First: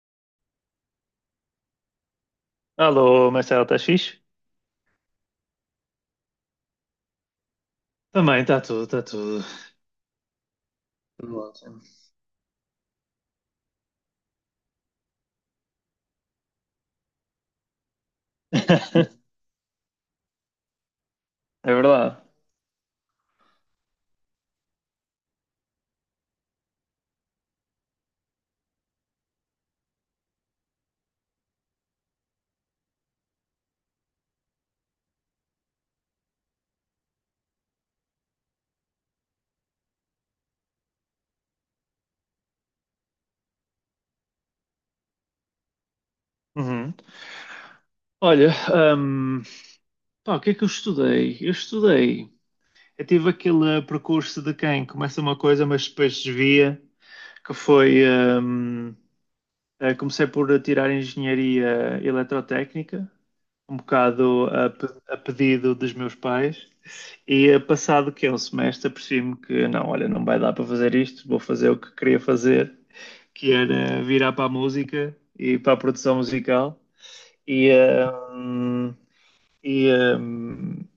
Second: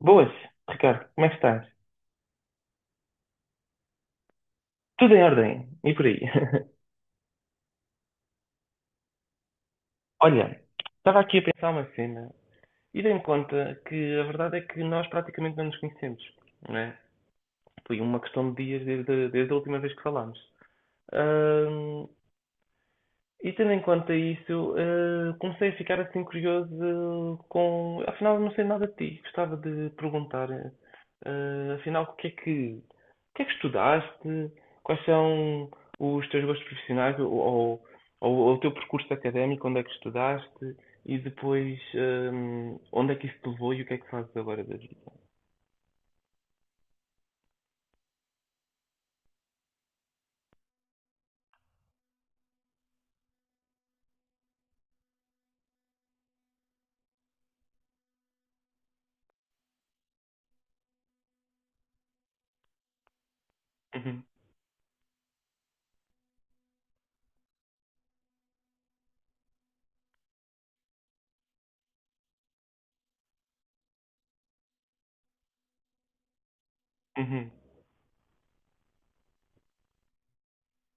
Boas, Ricardo, como é que estás? Alô, Marcelo, estás fixe? Tudo em ordem, e por aí? Também, está tudo, está tudo. Olha, estava aqui Tudo a pensar ótimo. uma cena e dei-me conta que a verdade é que nós praticamente não nos conhecemos, não é? Foi uma questão de dias desde, desde a última vez que falámos. É verdade. E tendo em conta isso, comecei a ficar assim curioso eh, com. Afinal, eu não sei nada de ti. Gostava de perguntar, afinal, o que é que estudaste? Quais são os teus gostos profissionais ou o teu percurso académico? Onde é que estudaste? E depois, onde é que isso te levou e o que é que fazes agora da vida? Uhum. Olha, pá, o que é que eu estudei? Eu estudei. Eu tive aquele percurso de quem começa uma coisa, mas depois desvia, que foi. ahm, comecei por tirar engenharia eletrotécnica, um Uhum, bocado a, a pedido dos meus pais, e passado que é um semestre, apercebi-me que não, olha, não vai dar para fazer isto, vou fazer o que queria fazer, que era virar para a música e para a produção musical. uhum. E, um, e, um,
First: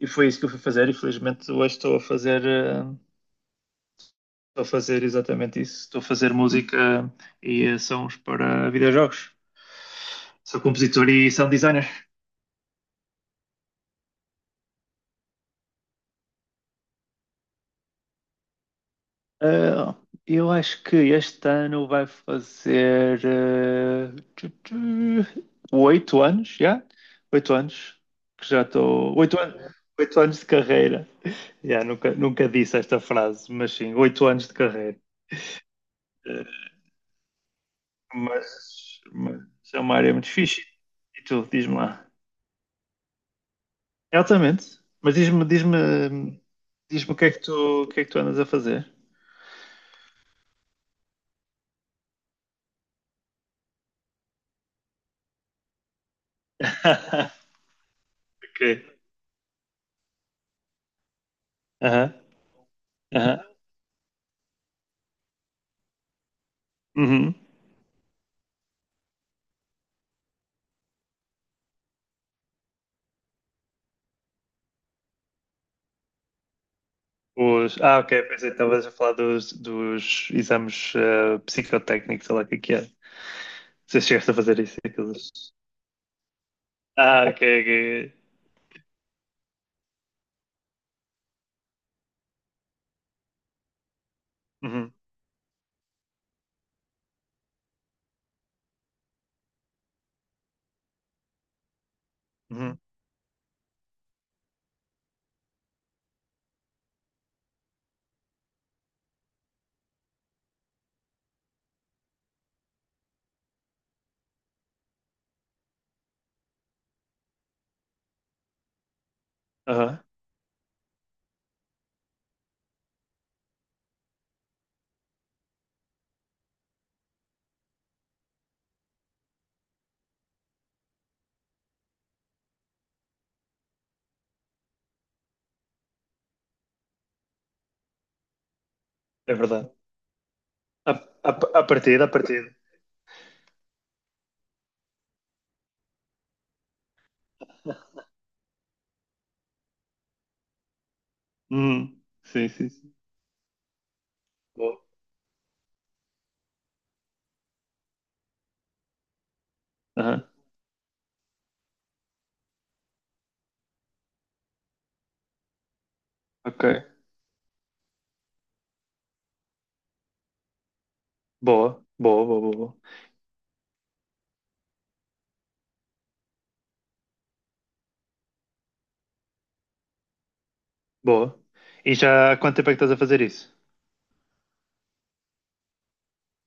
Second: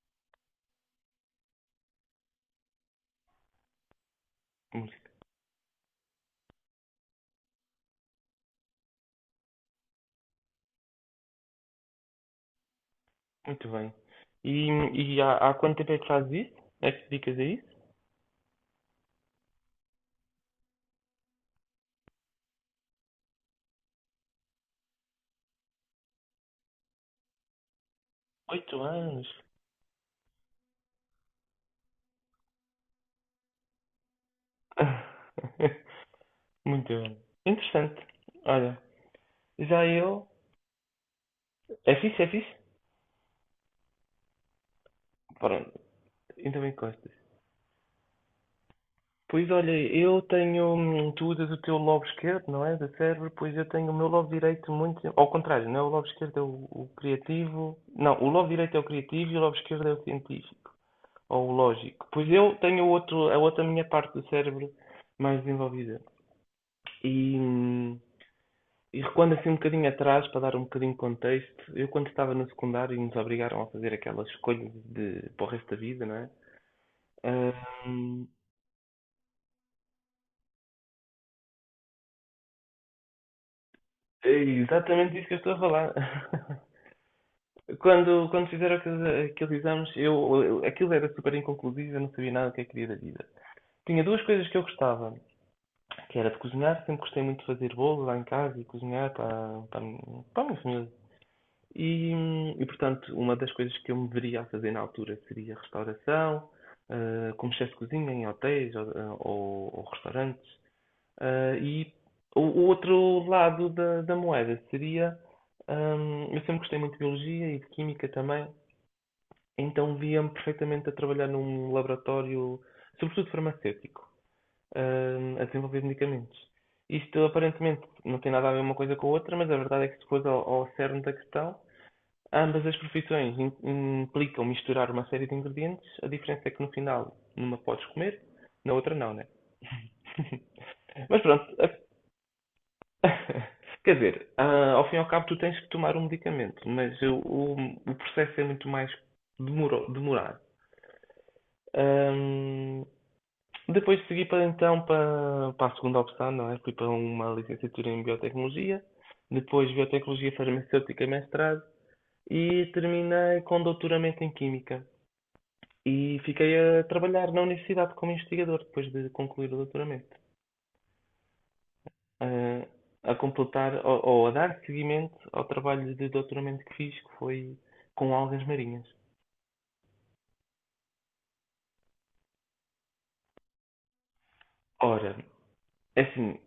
e foi isso que eu fui fazer. E felizmente hoje estou a fazer Música. exatamente isso. Estou a fazer música e sons para videojogos. Sou compositor e sound designer. Muito bem. E, há quanto tempo é que fazes isso? É que te dedicas a isso? Ah, eu acho que este ano vai fazer tu, tu, 8 anos, já? 8 anos que já Oito estou. anos. 8 anos de carreira. Já, nunca disse esta frase, mas sim, 8 anos de carreira. Eh, Muito bem. Interessante. Olha, mas é já uma área eu. muito fixe. E tu, diz-me É lá. fixe, é fixe? É altamente. Pronto, então encostas. Diz-me o que é que o que é que tu andas a fazer. Pois olha, eu tenho. Tu usas o teu lobo esquerdo, não é? Do cérebro, pois eu tenho o meu lobo direito muito. Ao contrário, não é o lobo esquerdo, é o criativo. Não, o lobo Ok. direito é o criativo e o lobo esquerdo é o científico. Ou o lógico. Aham, Pois eu tenho o outro, a aham. outra minha parte do cérebro mais desenvolvida. Uhum. E, e recuando assim um bocadinho atrás, para dar um bocadinho de contexto, eu quando estava no secundário e nos obrigaram a fazer aquela escolha de, para o resto da vida, não é? Ah, ok, Ahm, pensei que estavas a falar dos, dos exames psicotécnicos, sei lá o que é que é. Se é chegaste a fazer isso, exatamente isso aqueles. que eu estou a falar. Ah, ok, ok. Quando fizeram aqueles exames, aquilo era super inconclusivo, eu não sabia nada do que é queria da vida. Tinha duas coisas que eu Uhum, gostava, que era de cozinhar, sempre gostei muito de fazer bolo lá em casa e cozinhar a para a minha família. E, uhum, portanto, uma das coisas que eu me veria a fazer na altura seria restauração, ah, como chefe de cozinha em hotéis ou, ou restaurantes. Ah, e o outro lado da, da moeda seria, eu sempre gostei muito de biologia e de química também, então aham. via-me perfeitamente a trabalhar num laboratório, sobretudo farmacêutico, a desenvolver medicamentos. Isto aparentemente não tem nada a ver uma coisa com a outra, mas a verdade é que se fores ao cerne da questão, ambas as profissões implicam misturar uma série de ingredientes, a diferença é que no final, numa podes comer, na outra não, né? É verdade. A, Mas a, pronto, a a- partida, a partida. quer dizer, ah, ao fim e ao cabo tu tens que tomar um medicamento, mas o processo é muito mais demorado. Uhum. Sim, sim, Ahm, sim. Depois segui para Boa. então para a segunda opção, não é? Fui para uma licenciatura em biotecnologia, depois Aham. biotecnologia farmacêutica e mestrado, e terminei com doutoramento em química. E fiquei Ok. a trabalhar na universidade como investigador depois de concluir o doutoramento, Boa, boa, boa, boa, eh, boa. a completar ou a dar seguimento ao trabalho de doutoramento que fiz, que foi com algas marinhas. Boa. E já há quanto tempo é que estás a fazer isso? Ora, é assim,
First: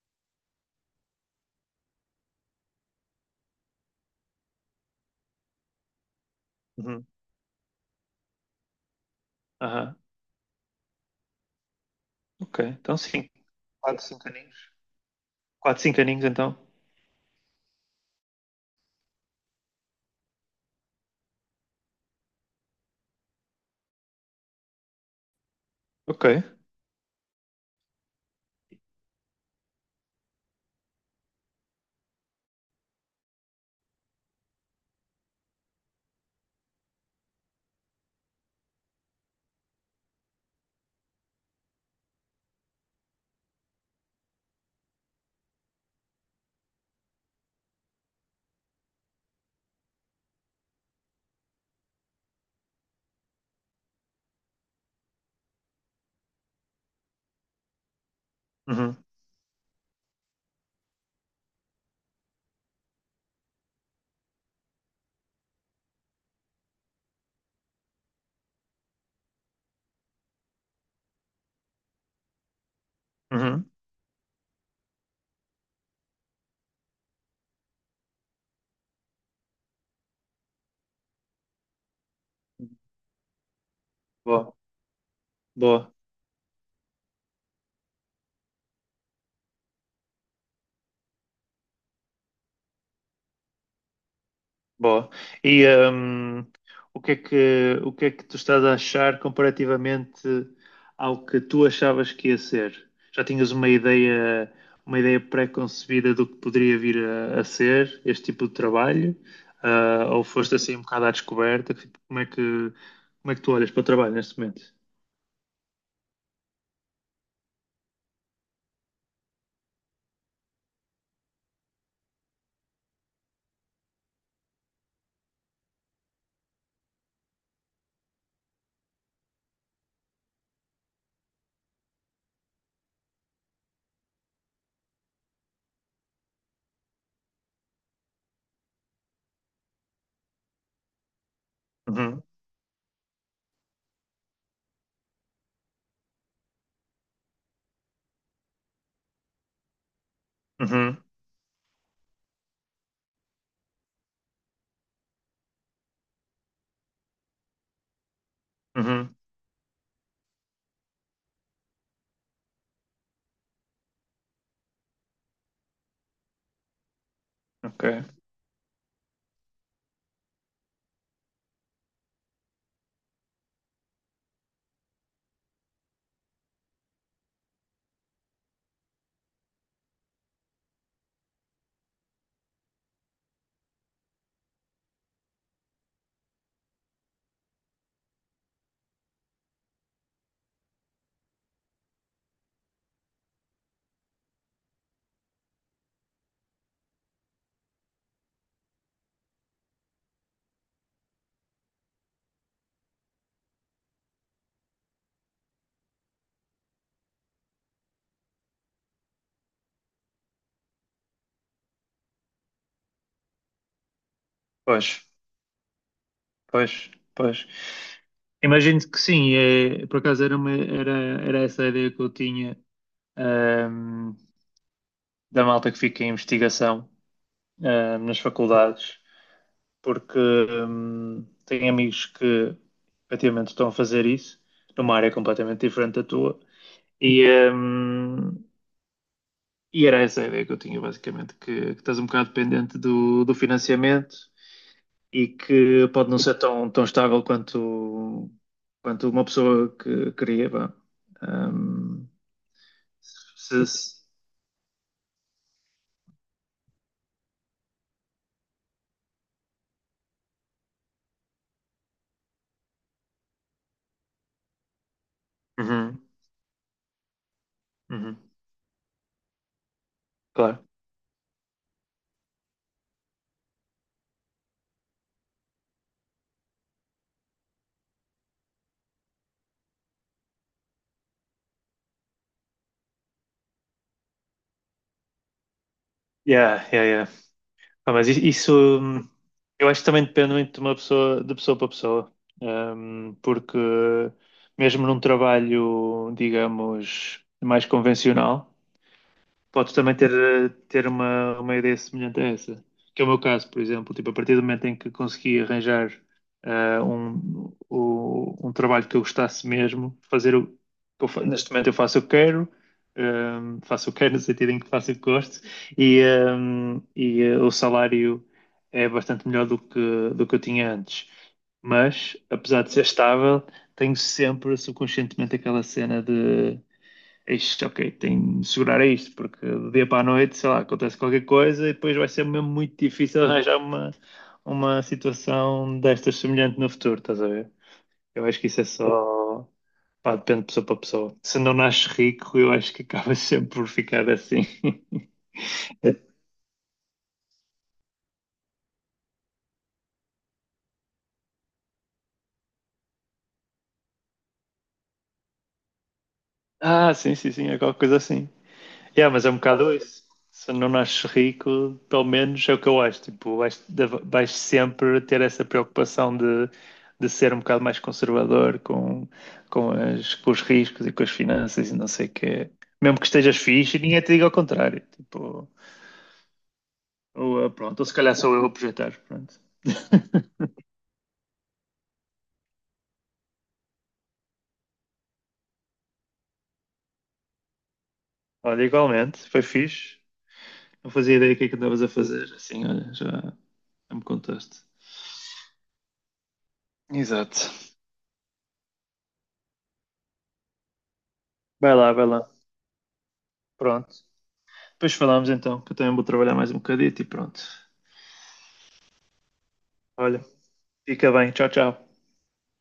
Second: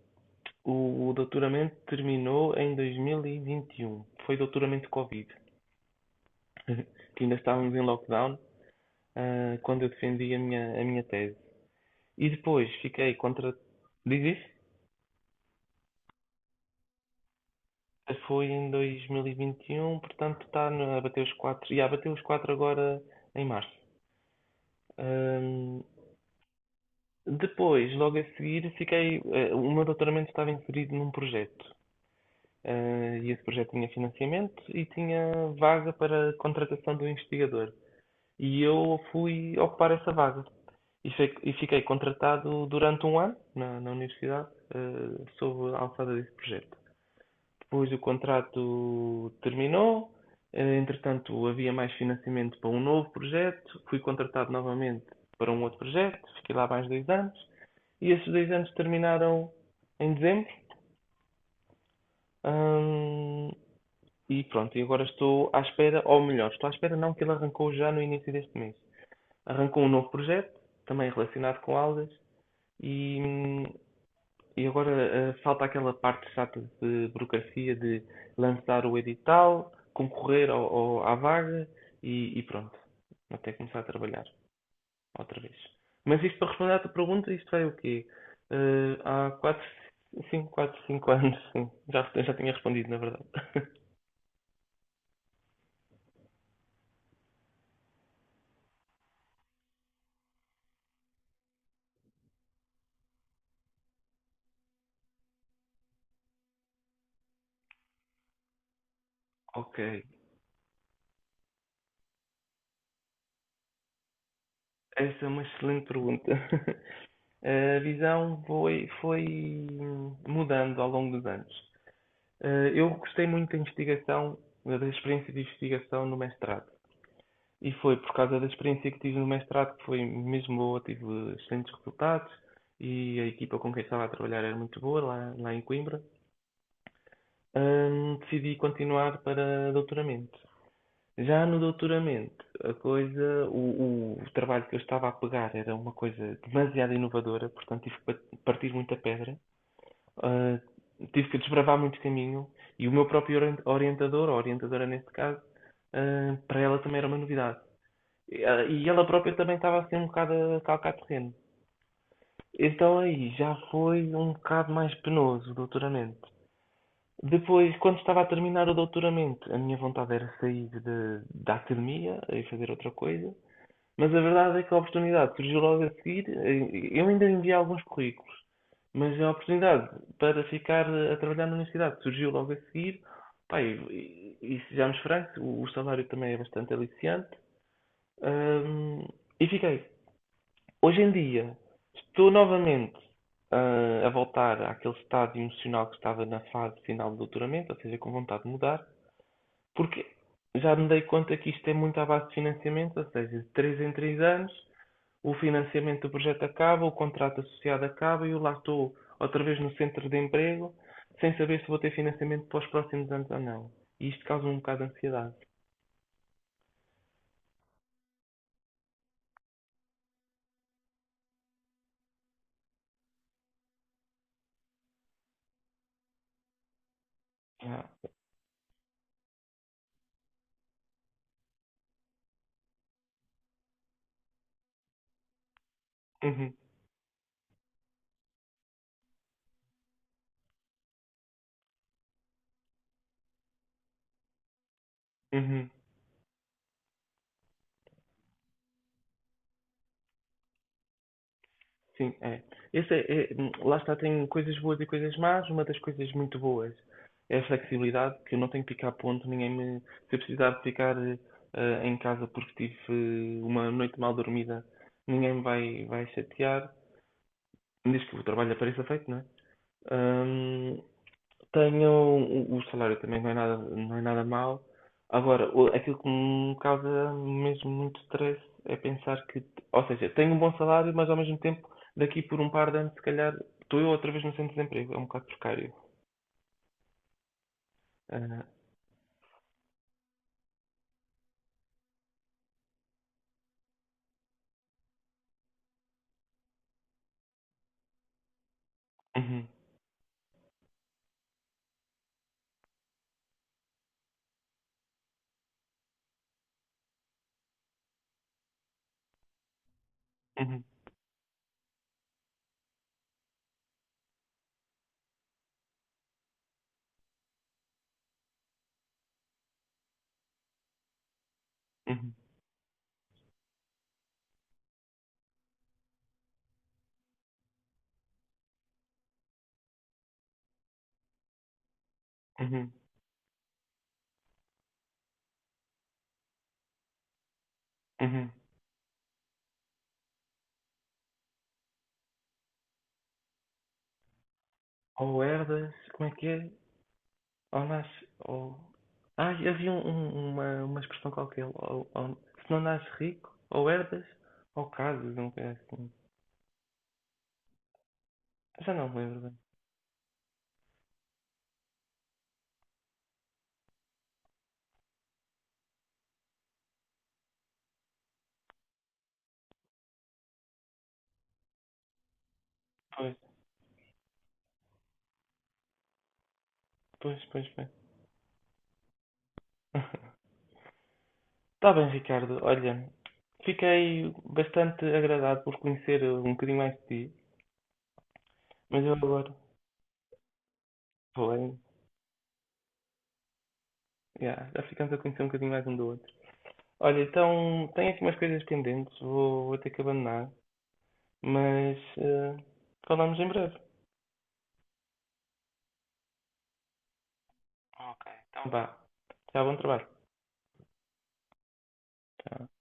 o doutoramento terminou em 2021. Foi doutoramento Covid, Uhum. que ainda estávamos em lockdown, quando eu Aham. defendi a minha tese. E Ok, depois então fiquei sim. contra. Quatro 5 Diz isso? aninhos. Quatro 5 aninhos, então. Foi em 2021, portanto está no- a bater os 4. Já bateu os 4 agora em março. Ahm, Ok. Depois, logo a seguir, fiquei, eh, o meu doutoramento estava inserido num projeto. Ah, e esse projeto tinha financiamento e tinha vaga para contratação do investigador. E eu fui ocupar essa vaga. E, e fiquei contratado durante 1 ano na universidade, sob a alçada desse projeto. Pois o contrato terminou, entretanto havia mais financiamento para um novo projeto, fui contratado novamente para um outro projeto, fiquei lá mais 2 anos e esses 2 anos Uhum, terminaram em dezembro. hum, e pronto, e agora estou à espera, ou melhor, estou à espera não, que ele arrancou já no início deste mês. Arrancou um novo projeto, também relacionado com aulas, e, uhum. e agora falta aquela parte chata de burocracia de lançar o edital, concorrer à vaga e pronto, até começar a trabalhar Boa, outra vez. boa, Mas isto para responder à tua pergunta, isto é o quê? Há 4, 5 anos, sim. Já tinha respondido, na verdade. boa. E o que é que, o que é que tu estás a achar comparativamente ao que tu achavas que ia ser? Já tinhas uma ideia pré-concebida do que poderia vir a ser este tipo de trabalho? Ok, Ah, ou foste assim um bocado à descoberta? Tipo, como é que, como é que tu olhas para o trabalho neste momento? essa é uma excelente pergunta. A visão foi mudando ao longo dos anos. Eu gostei muito da investigação, da experiência de investigação no mestrado. E foi por causa da experiência que tive no mestrado que foi mesmo boa, tive excelentes resultados e a equipa com quem estava a trabalhar era muito boa lá, lá em Coimbra. Decidi continuar para doutoramento. Já no Uhum, doutoramento, a coisa, o trabalho que eu estava a pegar era uma coisa demasiado inovadora, portanto tive que partir muita pedra, ah, uhum, tive que desbravar muito caminho e o meu próprio orientador, ou orientadora neste caso, ah, para ela também era uma novidade. E ah, e ela uhum. própria também estava assim um bocado a calcar terreno. Então aí já foi um bocado mais penoso o doutoramento. Depois, quando Ok. estava a terminar o doutoramento, a minha vontade era sair da academia e fazer outra coisa. Mas a verdade é que a oportunidade surgiu logo a seguir. Eu ainda enviei alguns currículos, mas a oportunidade para ficar a trabalhar na universidade surgiu logo a seguir. Pá, e, e sejamos francos, o salário também é bastante aliciante. Ahm, e fiquei. Hoje em dia, estou novamente ah, a voltar àquele estado emocional que estava na fase final do doutoramento, ou seja, com vontade de mudar, porque já me dei conta que isto é muito à base de financiamento, ou seja, de 3 em 3 anos. O financiamento do projeto acaba, o contrato associado acaba e eu lá estou outra vez no centro de emprego, sem saber se vou ter financiamento para os próximos anos ou não. E isto causa um bocado de Pois. ansiedade. Pois, pois. Imagino que sim, é, por acaso era essa a ideia que eu tinha, ahm, da malta que fica em investigação, Ah, nas faculdades, porque, tenho amigos que efetivamente estão a fazer isso, numa área completamente diferente da tua, uhum, e, ahm, e era essa a ideia que eu tinha, basicamente, que estás um bocado dependente do, do financiamento, e uhum, que pode não ser tão, tão estável quanto, quanto uma pessoa que queria, vá. Um, sim, é. Esse é- é- se- lá está, se- tem coisas boas e coisas más. Uma das coisas muito boas é a flexibilidade, que eu não tenho que ficar a ponto, ninguém me. Se eu precisar de ficar em casa porque tive uma noite mal dormida, ninguém me Uhum, vai chatear. Diz que uhum, o trabalho apareça feito, não é? claro. Hum, Tenho o salário também não é nada, não é nada mau. Agora, o- aquilo que me causa mesmo muito stress é pensar que, ou seja, tenho um bom salário, mas ao mesmo tempo, daqui por um par de anos, se calhar, estou eu outra vez no centro de desemprego. É um bocado precário. Yeah, yeah, yeah. Ah, mas i- Ah, isso hum, eu acho que também depende muito de uma pessoa, de pessoa para pessoa. Porque mesmo num trabalho, digamos, mais convencional, uhum, podes também ter, uma ideia semelhante a essa. Que é o meu caso, por exemplo. Tipo, a partir do momento em que consegui arranjar um trabalho que eu gostasse mesmo, fazer o uhum, que eu neste momento eu faço o que quero, faço o que quero no sentido em que faço o que gosto, e o salário é bastante melhor do que eu tinha antes. uhum, Mas, apesar de ser estável, tenho sempre subconscientemente aquela cena de. Isto, ok, tenho de segurar a isto, porque do dia para a noite, sei lá, acontece qualquer coisa e depois vai ser mesmo uhum, muito difícil arranjar uma situação destas semelhante no futuro, estás a ver? Eu uhum. acho que isso é só. Pá, depende de pessoa para pessoa. Se não nasces rico, eu acho que acabas sempre por ficar assim. Ou herdas, como é que é? Ou nasce, ou... ah, havia um- um- uma expressão qualquer. Ou- se não nasces rico, ou herdas, ou casas, não é assim. Ah, sim, sim, sim, é qualquer coisa assim. Já não me Yeah, lembro mas é um bem. bocado isso. Se não nasces rico, pelo menos é o que eu acho. Tipo, vais, vais sempre ter essa preocupação de ser um bocado mais conservador com, com os riscos e com as finanças e não sei o quê. Mesmo que Pois, estejas fixe, ninguém te diga ao contrário. Tipo, pois, ou, pois, ah, bem. pronto, ou se calhar sou eu a projetar. Pronto. Está bem, Ricardo. Olha, fiquei bastante agradado por conhecer um bocadinho mais de ti, Olha, mas eu igualmente, agora foi fixe. Não fazia vou ideia do que é que em. andavas a fazer. Assim, olha, já, já me Yeah, contaste. já ficamos a conhecer um bocadinho mais um do outro. Olha, Exato. então tenho aqui umas coisas pendentes, vou ter que abandonar, Vai mas lá, vai lá. Falamos em breve. Pronto. Depois falamos então, que eu também vou trabalhar mais um bocadito e pronto. Então vá, já bom trabalho. Olha, fica bem. Tchau, tchau. Tchau.